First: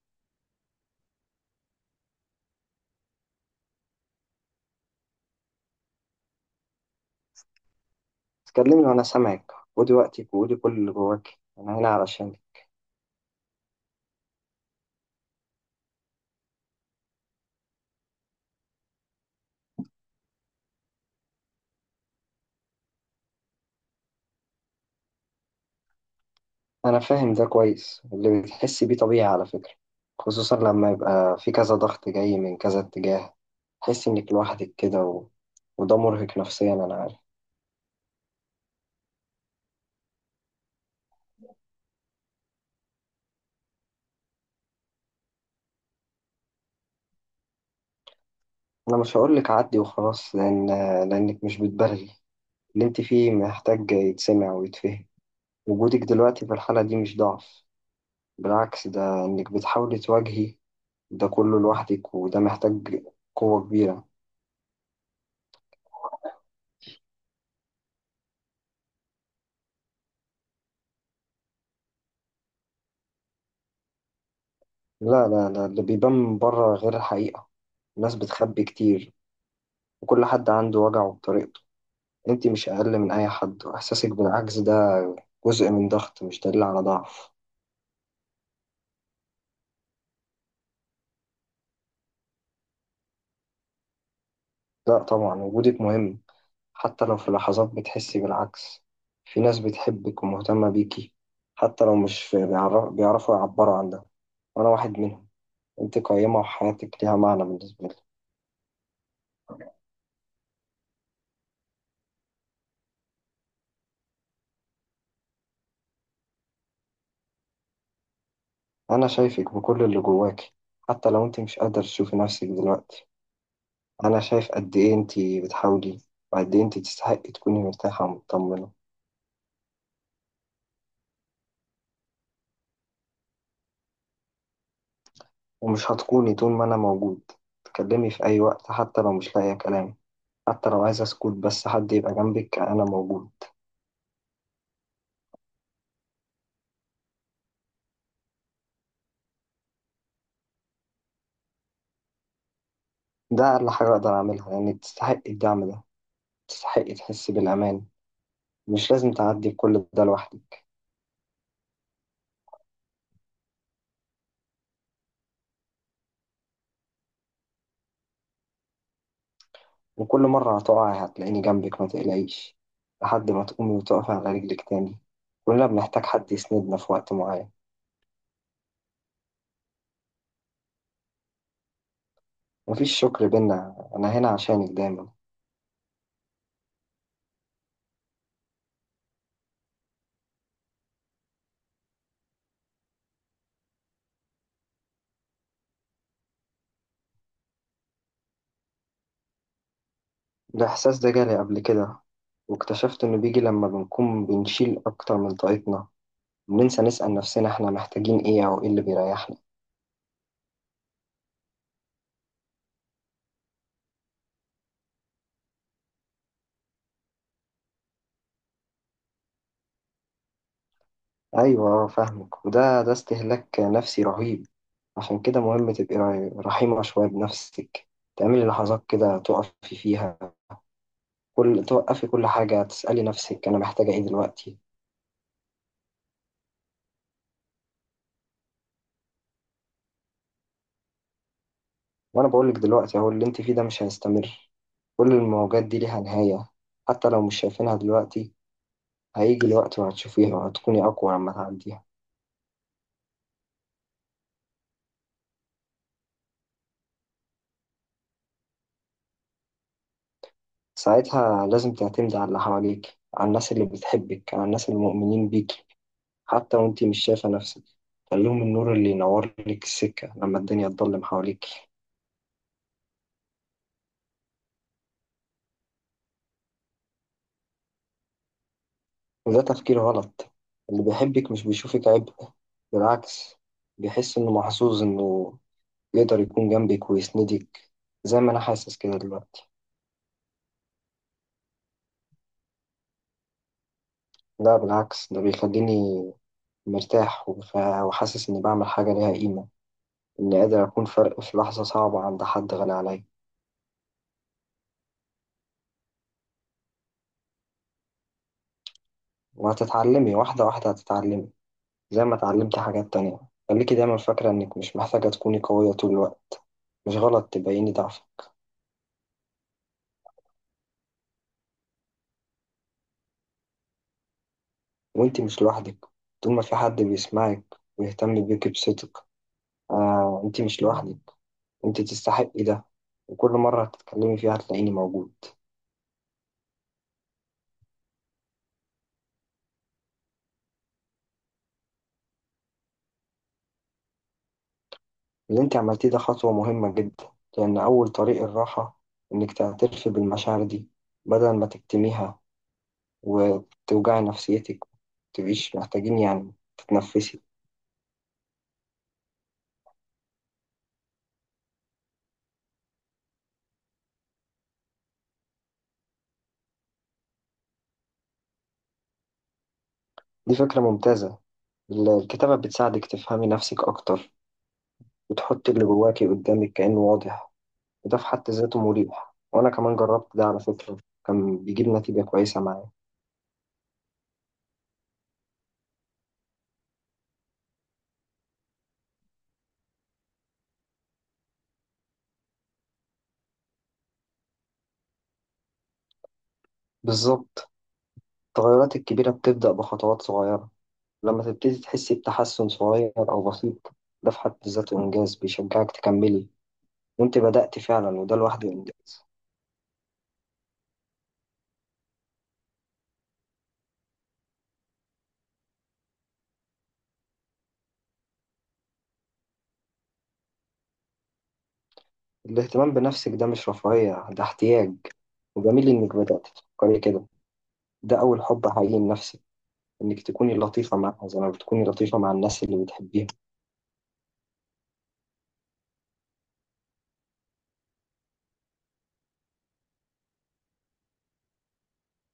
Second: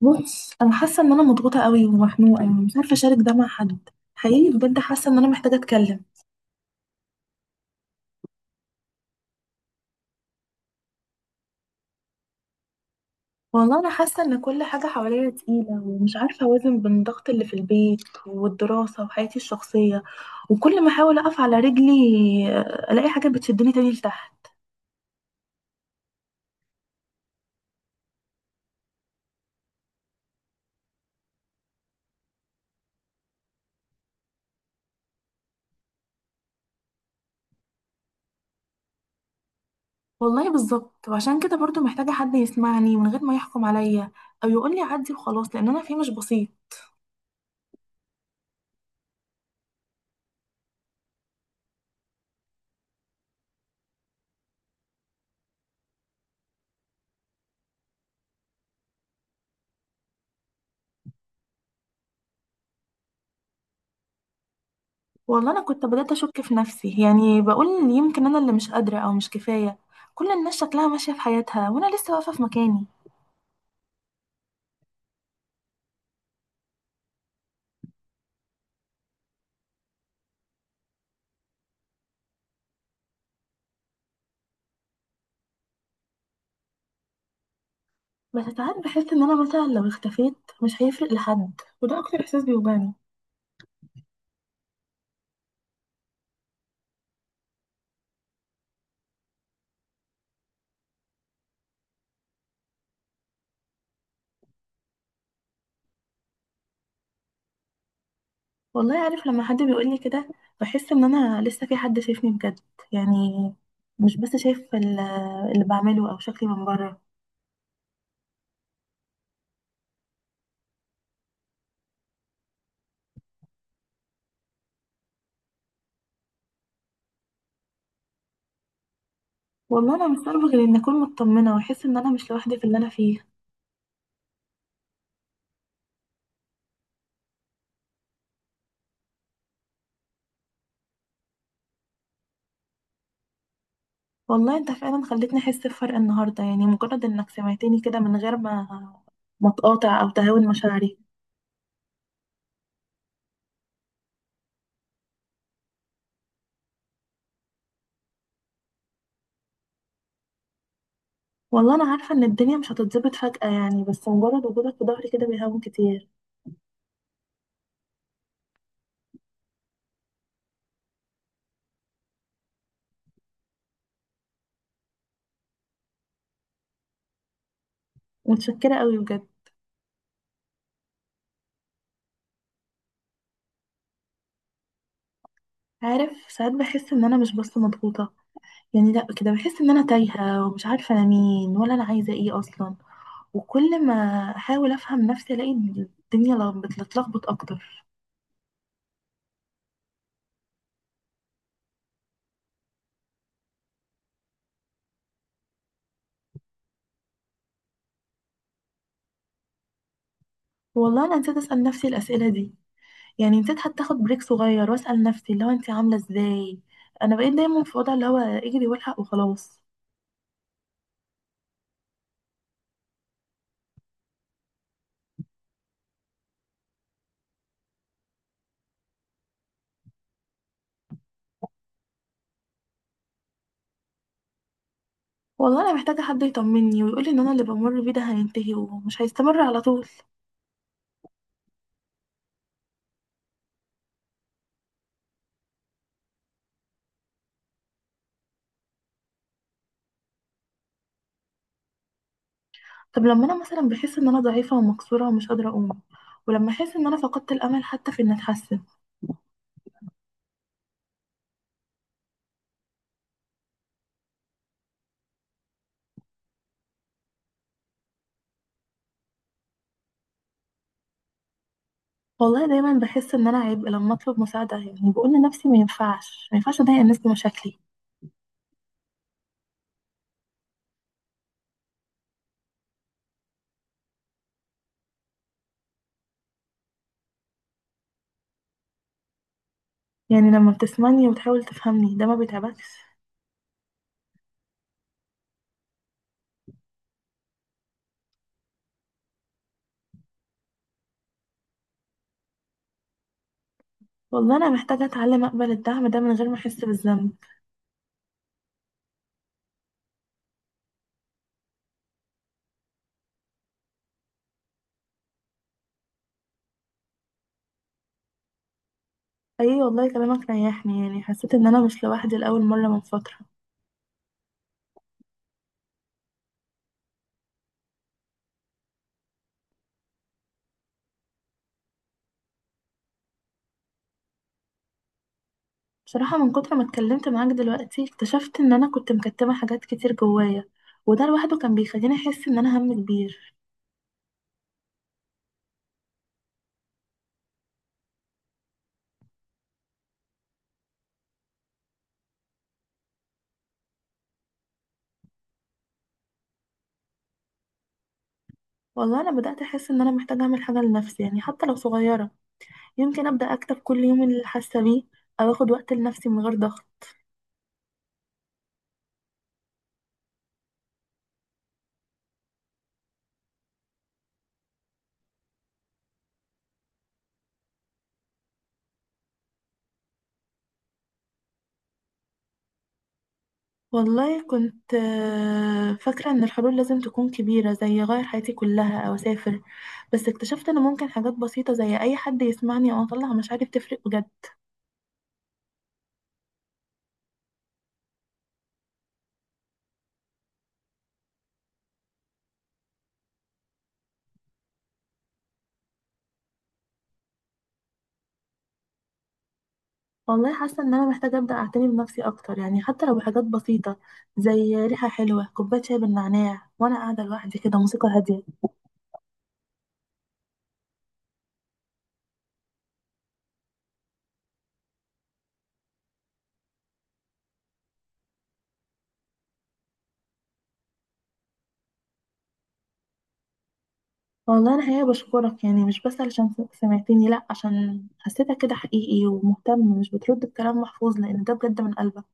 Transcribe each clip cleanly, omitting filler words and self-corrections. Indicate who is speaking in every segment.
Speaker 1: بص انا حاسه ان انا مضغوطه قوي ومخنوقه ومش عارفه اشارك ده مع حد. حقيقي بجد حاسه ان انا محتاجه اتكلم.
Speaker 2: تكلمني وأنا سامعك، ودي وقتك، وقولي كل اللي جواك. أنا هنا علشانك.
Speaker 1: والله انا حاسه ان كل حاجه حواليا تقيله ومش عارفه اوازن بين الضغط اللي في البيت والدراسه وحياتي الشخصيه. وكل ما احاول اقف على رجلي، الاقي حاجه بتشدني تاني لتحت.
Speaker 2: أنا فاهم ده كويس، اللي بتحسي بيه طبيعي على فكرة، خصوصا لما يبقى في كذا ضغط جاي من كذا اتجاه، تحسي إنك لوحدك كده وده مرهق نفسيا، أنا عارف.
Speaker 1: والله بالظبط، وعشان كده برضو محتاجه حد يسمعني من غير ما يحكم عليا او يقول لي عدي وخلاص، لان انا فيه مش بسيط.
Speaker 2: أنا مش هقولك عدي وخلاص، لأنك مش بتبالغي. اللي أنت فيه محتاج يتسمع ويتفهم. وجودك دلوقتي في الحالة دي مش ضعف، بالعكس، ده إنك بتحاولي تواجهي ده كله لوحدك، وده محتاج قوة كبيرة.
Speaker 1: والله انا كنت بدأت اشك في نفسي، يعني بقول يمكن انا اللي مش قادرة او مش كفاية. كل الناس شكلها ماشية في حياتها وانا لسه واقفة في مكاني.
Speaker 2: لا لا لا، اللي بيبان من بره غير الحقيقة. الناس بتخبي كتير، وكل حد عنده وجعه بطريقته. انت مش أقل من أي حد، وإحساسك بالعجز ده جزء من ضغط، مش دليل على ضعف.
Speaker 1: بس ساعات بحس ان انا مثلا لو اختفيت مش هيفرق لحد، وده اكتر احساس بيوجعني.
Speaker 2: لا طبعا، وجودك مهم، حتى لو في لحظات بتحسي بالعكس. في ناس بتحبك ومهتمة بيكي، حتى لو مش بيعرفوا يعبروا عن ده، وأنا واحد منهم. انت قيمة وحياتك ليها معنى بالنسبة لي.
Speaker 1: والله عارف، لما حد بيقولي كده بحس ان انا لسه في حد شايفني بجد، يعني مش بس شايف اللي بعمله او شكلي من بره.
Speaker 2: أنا شايفك بكل اللي جواكي، حتى لو انت مش قادرة تشوفي نفسك دلوقتي. أنا شايف قد إيه أنتي بتحاولي، وقد إيه أنتي تستحقي تكوني مرتاحة ومطمنة.
Speaker 1: والله انا مش عارفة غير ان اكون مطمنة واحس ان انا مش لوحدي في اللي انا فيه.
Speaker 2: ومش هتكوني، طول ما أنا موجود، تكلمي في أي وقت، حتى لو مش لاقية كلام، حتى لو عايزة أسكت بس حد يبقى جنبك. أنا موجود.
Speaker 1: والله انت فعلا خلتني احس بفرق النهارده، يعني مجرد انك سمعتني كده من غير ما تقاطع او تهاون مشاعري.
Speaker 2: ده أقل حاجة أقدر أعملها، لأنك تستحقي الدعم ده، تستحقي تحسي بالأمان. مش لازم تعدي بكل ده لوحدك.
Speaker 1: والله انا عارفه ان الدنيا مش هتتظبط فجأة يعني، بس مجرد وجودك في ظهري كده بيهون كتير.
Speaker 2: وكل مرة هتقعي هتلاقيني جنبك، ما تقلقيش، لحد ما تقومي وتقفي على رجلك تاني. كلنا بنحتاج حد يسندنا في وقت معين.
Speaker 1: متشكره قوي بجد.
Speaker 2: مفيش شكر بينا، أنا هنا عشانك دايما.
Speaker 1: عارف، ساعات بحس ان انا مش بس مضغوطه، يعني لا كده بحس ان انا تايهه ومش عارفه انا مين ولا انا عايزه ايه اصلا. وكل ما احاول افهم نفسي الاقي الدنيا بتتلخبط اكتر.
Speaker 2: الإحساس ده جالي قبل كده، واكتشفت إنه بيجي لما بنكون بنشيل أكتر من طاقتنا، بننسى نسأل نفسنا إحنا محتاجين إيه أو إيه اللي بيريحنا.
Speaker 1: والله انا نسيت اسال نفسي الاسئله دي، يعني نسيت حتى اخد بريك صغير واسال نفسي اللي هو انت عامله ازاي. انا بقيت دايما في وضع اللي هو اجري والحق وخلاص.
Speaker 2: أيوة فاهمك، وده استهلاك نفسي رهيب. عشان كده مهم تبقي رحيمة شوية بنفسك، تعملي لحظات كده تقفي فيها، كل توقفي كل حاجة تسألي نفسك أنا محتاجة إيه دلوقتي.
Speaker 1: والله انا محتاجه حد يطمني ويقولي ان انا اللي بمر بيه ده هينتهي ومش هيستمر على طول.
Speaker 2: وأنا بقولك دلوقتي أهو، اللي أنت فيه ده مش هيستمر. كل المواجهات دي ليها نهاية، حتى لو مش شايفينها دلوقتي. هيجي الوقت وهتشوفيها، وهتكوني أقوى لما تعديها.
Speaker 1: طب لما انا مثلا بحس ان انا ضعيفه ومكسوره ومش قادره اقوم، ولما احس ان انا فقدت الامل حتى في ان اتحسن.
Speaker 2: ساعتها لازم تعتمدي على اللي حواليك، على الناس اللي بتحبك، على الناس اللي مؤمنين بيكي، حتى وانتي مش شايفة نفسك. خليهم النور اللي ينور لك السكة لما الدنيا تضلم حواليك.
Speaker 1: والله دايما بحس ان انا عبء لما اطلب مساعده، يعني بقول لنفسي ما ينفعش، ما ينفعش اضايق الناس بمشاكلي.
Speaker 2: وده تفكير غلط، اللي بيحبك مش بيشوفك عبء، بالعكس، بيحس إنه محظوظ إنه يقدر يكون جنبك ويسندك، زي ما أنا حاسس كده دلوقتي.
Speaker 1: يعني لما بتسمعني وتحاول تفهمني ده ما بيتعبكش؟
Speaker 2: لا بالعكس، ده بيخليني مرتاح، وحاسس إني بعمل حاجة ليها قيمة، إني قادر أكون فرق في لحظة صعبة عند حد غالي عليا.
Speaker 1: والله انا محتاجه اتعلم اقبل الدعم ده من غير ما احس بالذنب.
Speaker 2: وهتتعلمي واحدة واحدة، هتتعلمي زي ما اتعلمتي حاجات تانية. خليكي دايما فاكرة إنك مش محتاجة تكوني قوية طول الوقت، مش غلط تبيني ضعفك.
Speaker 1: اي والله كلامك ريحني، يعني حسيت ان انا مش لوحدي لاول مره من فتره.
Speaker 2: وإنتي مش لوحدك، طول ما في حد بيسمعك ويهتم بيكي بصدق. آه، إنتي مش لوحدك، إنتي تستحقي ده. وكل مرة هتتكلمي فيها هتلاقيني موجود.
Speaker 1: بصراحه من كتر ما اتكلمت معاك دلوقتي اكتشفت ان انا كنت مكتمه حاجات كتير جوايا، وده لوحده كان بيخليني احس ان انا هم كبير.
Speaker 2: اللي إنتي عملتيه ده خطوة مهمة جدا، لأن أول طريق الراحة إنك تعترفي بالمشاعر دي، بدل ما تكتميها وتوجعي نفسيتك. متبقيش محتاجين يعني تتنفسي.
Speaker 1: والله انا بدات احس ان انا محتاجه اعمل حاجه لنفسي، يعني حتى لو صغيره. يمكن ابدا اكتب كل يوم اللي حاسه بيه، او اخد وقت لنفسي من غير ضغط.
Speaker 2: دي فكرة ممتازة. الكتابة بتساعدك تفهمي نفسك أكتر، وتحطي اللي جواكي قدامك كأنه واضح، وده في حد ذاته مريح. وأنا كمان جربت ده على فكرة، كان بيجيب نتيجة كويسة معايا.
Speaker 1: والله كنت فاكره ان الحلول لازم تكون كبيره زي اغير حياتي كلها او اسافر، بس اكتشفت ان ممكن حاجات بسيطه زي اي حد يسمعني او اطلع مشاعري بتفرق بجد.
Speaker 2: بالظبط، التغيرات الكبيرة بتبدأ بخطوات صغيرة. لما تبتدي تحسي بتحسن صغير أو بسيط، ده في حد ذاته إنجاز بيشجعك تكملي. وأنت بدأت فعلا، وده لوحده إنجاز.
Speaker 1: والله حاسه ان انا محتاجه ابدا اعتني بنفسي اكتر، يعني حتى لو بحاجات بسيطه، زي ريحه حلوه، كوبايه شاي بالنعناع وانا قاعده لوحدي كده، موسيقى هاديه.
Speaker 2: الاهتمام بنفسك ده مش رفاهية، ده احتياج. وجميل إنك بدأت تفكري كده، ده أول حب حقيقي لنفسك، إنك تكوني لطيفة معها زي ما بتكوني لطيفة مع الناس اللي بتحبيهم.
Speaker 1: والله انا حقيقه بشكرك، يعني مش بس علشان سمعتني، لا عشان حسيتك كده حقيقي ومهتم، مش بترد الكلام محفوظ، لان ده بجد من قلبك.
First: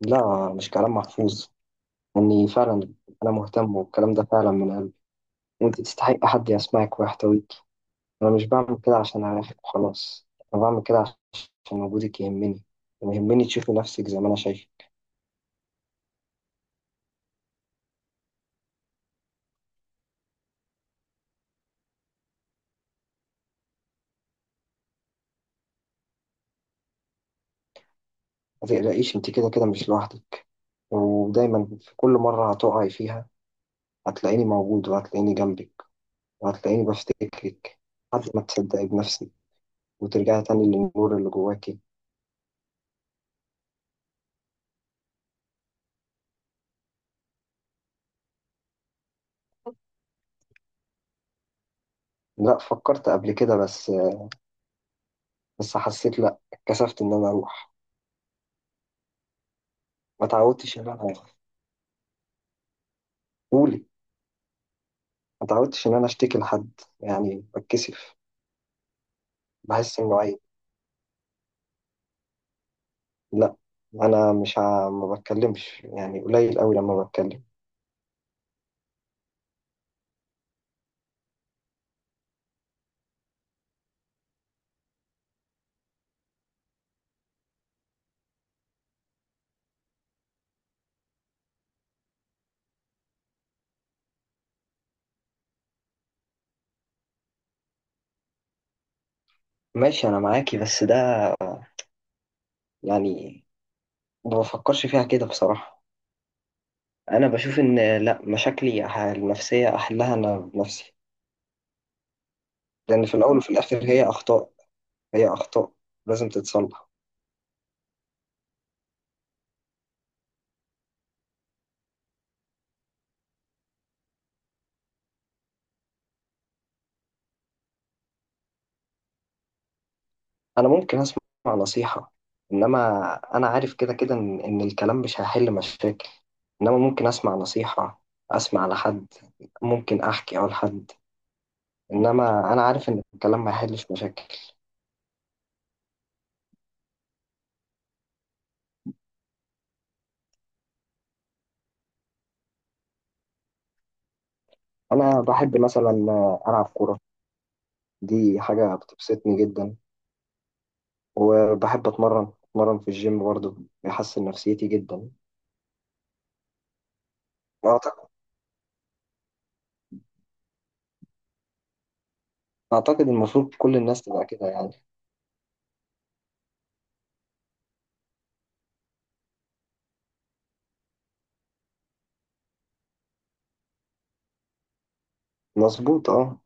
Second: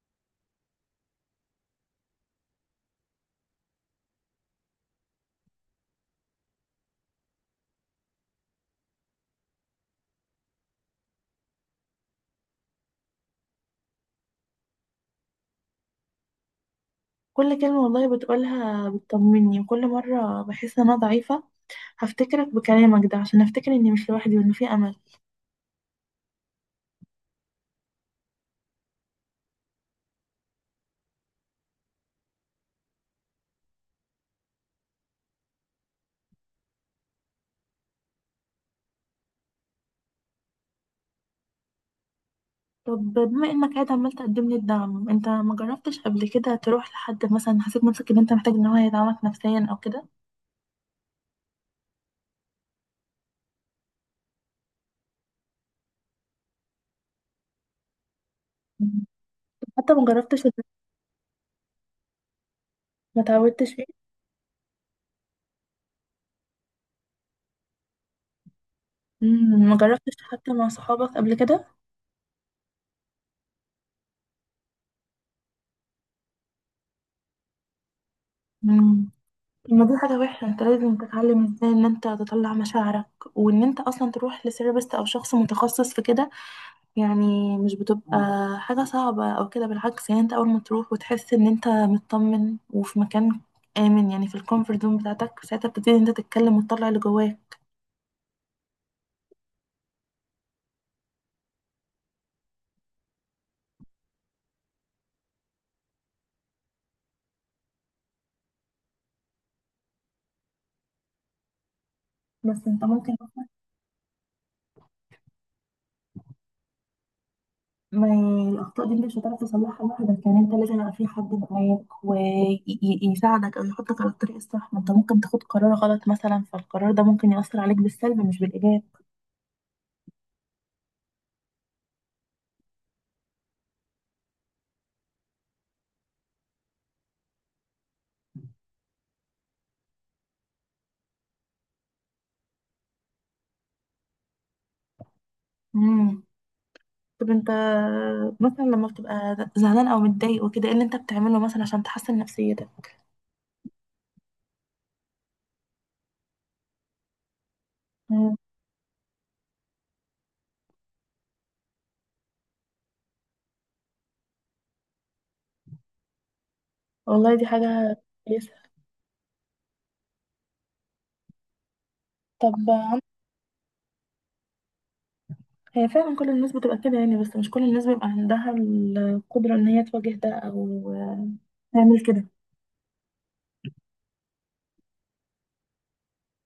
Speaker 2: لا مش كلام محفوظ، إني فعلا، أنا مهتم، والكلام ده فعلا من قلبي. وأنت تستحقي حد يسمعك ويحتويك. أنا مش بعمل كده عشان أريحك وخلاص، أنا بعمل كده عشان وجودك يهمني، ويهمني تشوفي نفسك زي ما أنا شايفة.
Speaker 1: كل كلمه والله بتقولها بتطمني، وكل مره بحس ان انا ضعيفه هفتكرك بكلامك ده عشان افتكر اني مش لوحدي وانه في امل.
Speaker 2: ما تقلقيش، أنت كده كده مش لوحدك. ودايما في كل مرة هتقعي فيها هتلاقيني موجود، وهتلاقيني جنبك، هتلاقيني بفتكرك لحد ما تصدقي بنفسك، وترجعي تاني للنور اللي جواكي.
Speaker 1: طب بما انك قاعد عمال تقدم لي الدعم، انت ما جربتش قبل كده تروح لحد، مثلا حسيت نفسك ان انت محتاج ان هو يدعمك نفسيا او كده؟
Speaker 2: لا، فكرت قبل كده، بس حسيت، لا اتكسفت ان انا اروح.
Speaker 1: مم. حتى ما
Speaker 2: ما
Speaker 1: جربتش
Speaker 2: تعودتش ان انا.
Speaker 1: ما تعودتش فيه.
Speaker 2: قولي، ما تعودتش ان انا اشتكي لحد، يعني بتكسف،
Speaker 1: مم، ما
Speaker 2: بحس
Speaker 1: جربتش
Speaker 2: انه عيب.
Speaker 1: حتى مع صحابك قبل كده؟
Speaker 2: لا، انا مش ما بتكلمش، يعني قليل قوي لما بتكلم.
Speaker 1: مم. طب ما دي حاجة وحشة، انت لازم تتعلم ازاي ان انت تطلع مشاعرك، وان انت اصلا تروح لسيرابست او شخص متخصص في كده. يعني مش بتبقى حاجة صعبة أو كده، بالعكس، يعني أنت أول ما تروح وتحس إن أنت مطمن وفي مكان آمن، يعني في الكومفورت زون بتاعتك، ساعتها بتبتدي إن أنت تتكلم وتطلع اللي جواك.
Speaker 2: ماشي انا معاكي، بس ده، يعني ما بفكرش فيها كده بصراحة. انا بشوف ان لا، مشاكلي النفسية احلها انا بنفسي.
Speaker 1: بس أنت
Speaker 2: لان في
Speaker 1: ممكن
Speaker 2: الاول وفي الاخر هي اخطاء، هي أخطاء لازم تتصلح.
Speaker 1: ما الأخطاء دي أنت مش هتعرف تصلحها لوحدك، يعني أنت لازم يبقى في حد معاك ويساعدك أو يحطك على الطريق الصح، ما أنت ممكن تاخد قرار غلط مثلا، فالقرار ده ممكن يأثر عليك بالسلب مش بالإيجاب.
Speaker 2: أنا ممكن أسمع نصيحة، إنما أنا عارف كده كده إن الكلام مش هيحل مشاكل. إنما ممكن أسمع نصيحة، أسمع لحد، ممكن أحكي أو لحد، إنما أنا عارف إن الكلام ما يحلش مشاكل.
Speaker 1: مم. طب أنت مثلا لما بتبقى زعلان أو متضايق وكده، إيه اللي أنت بتعمله مثلا عشان تحسن نفسيتك؟
Speaker 2: أنا بحب مثلا ألعب كورة، دي حاجة بتبسطني جدا. وبحب أتمرن أتمرن في الجيم برضه، بيحسن نفسيتي جدا.
Speaker 1: والله دي حاجة
Speaker 2: أعتقد.
Speaker 1: كويسة. طب
Speaker 2: أعتقد المفروض كل الناس تبقى كده يعني.
Speaker 1: هي فعلا كل الناس بتبقى كده يعني، بس مش كل الناس بيبقى عندها القدرة ان هي تواجه ده او تعمل كده.
Speaker 2: مظبوط أه.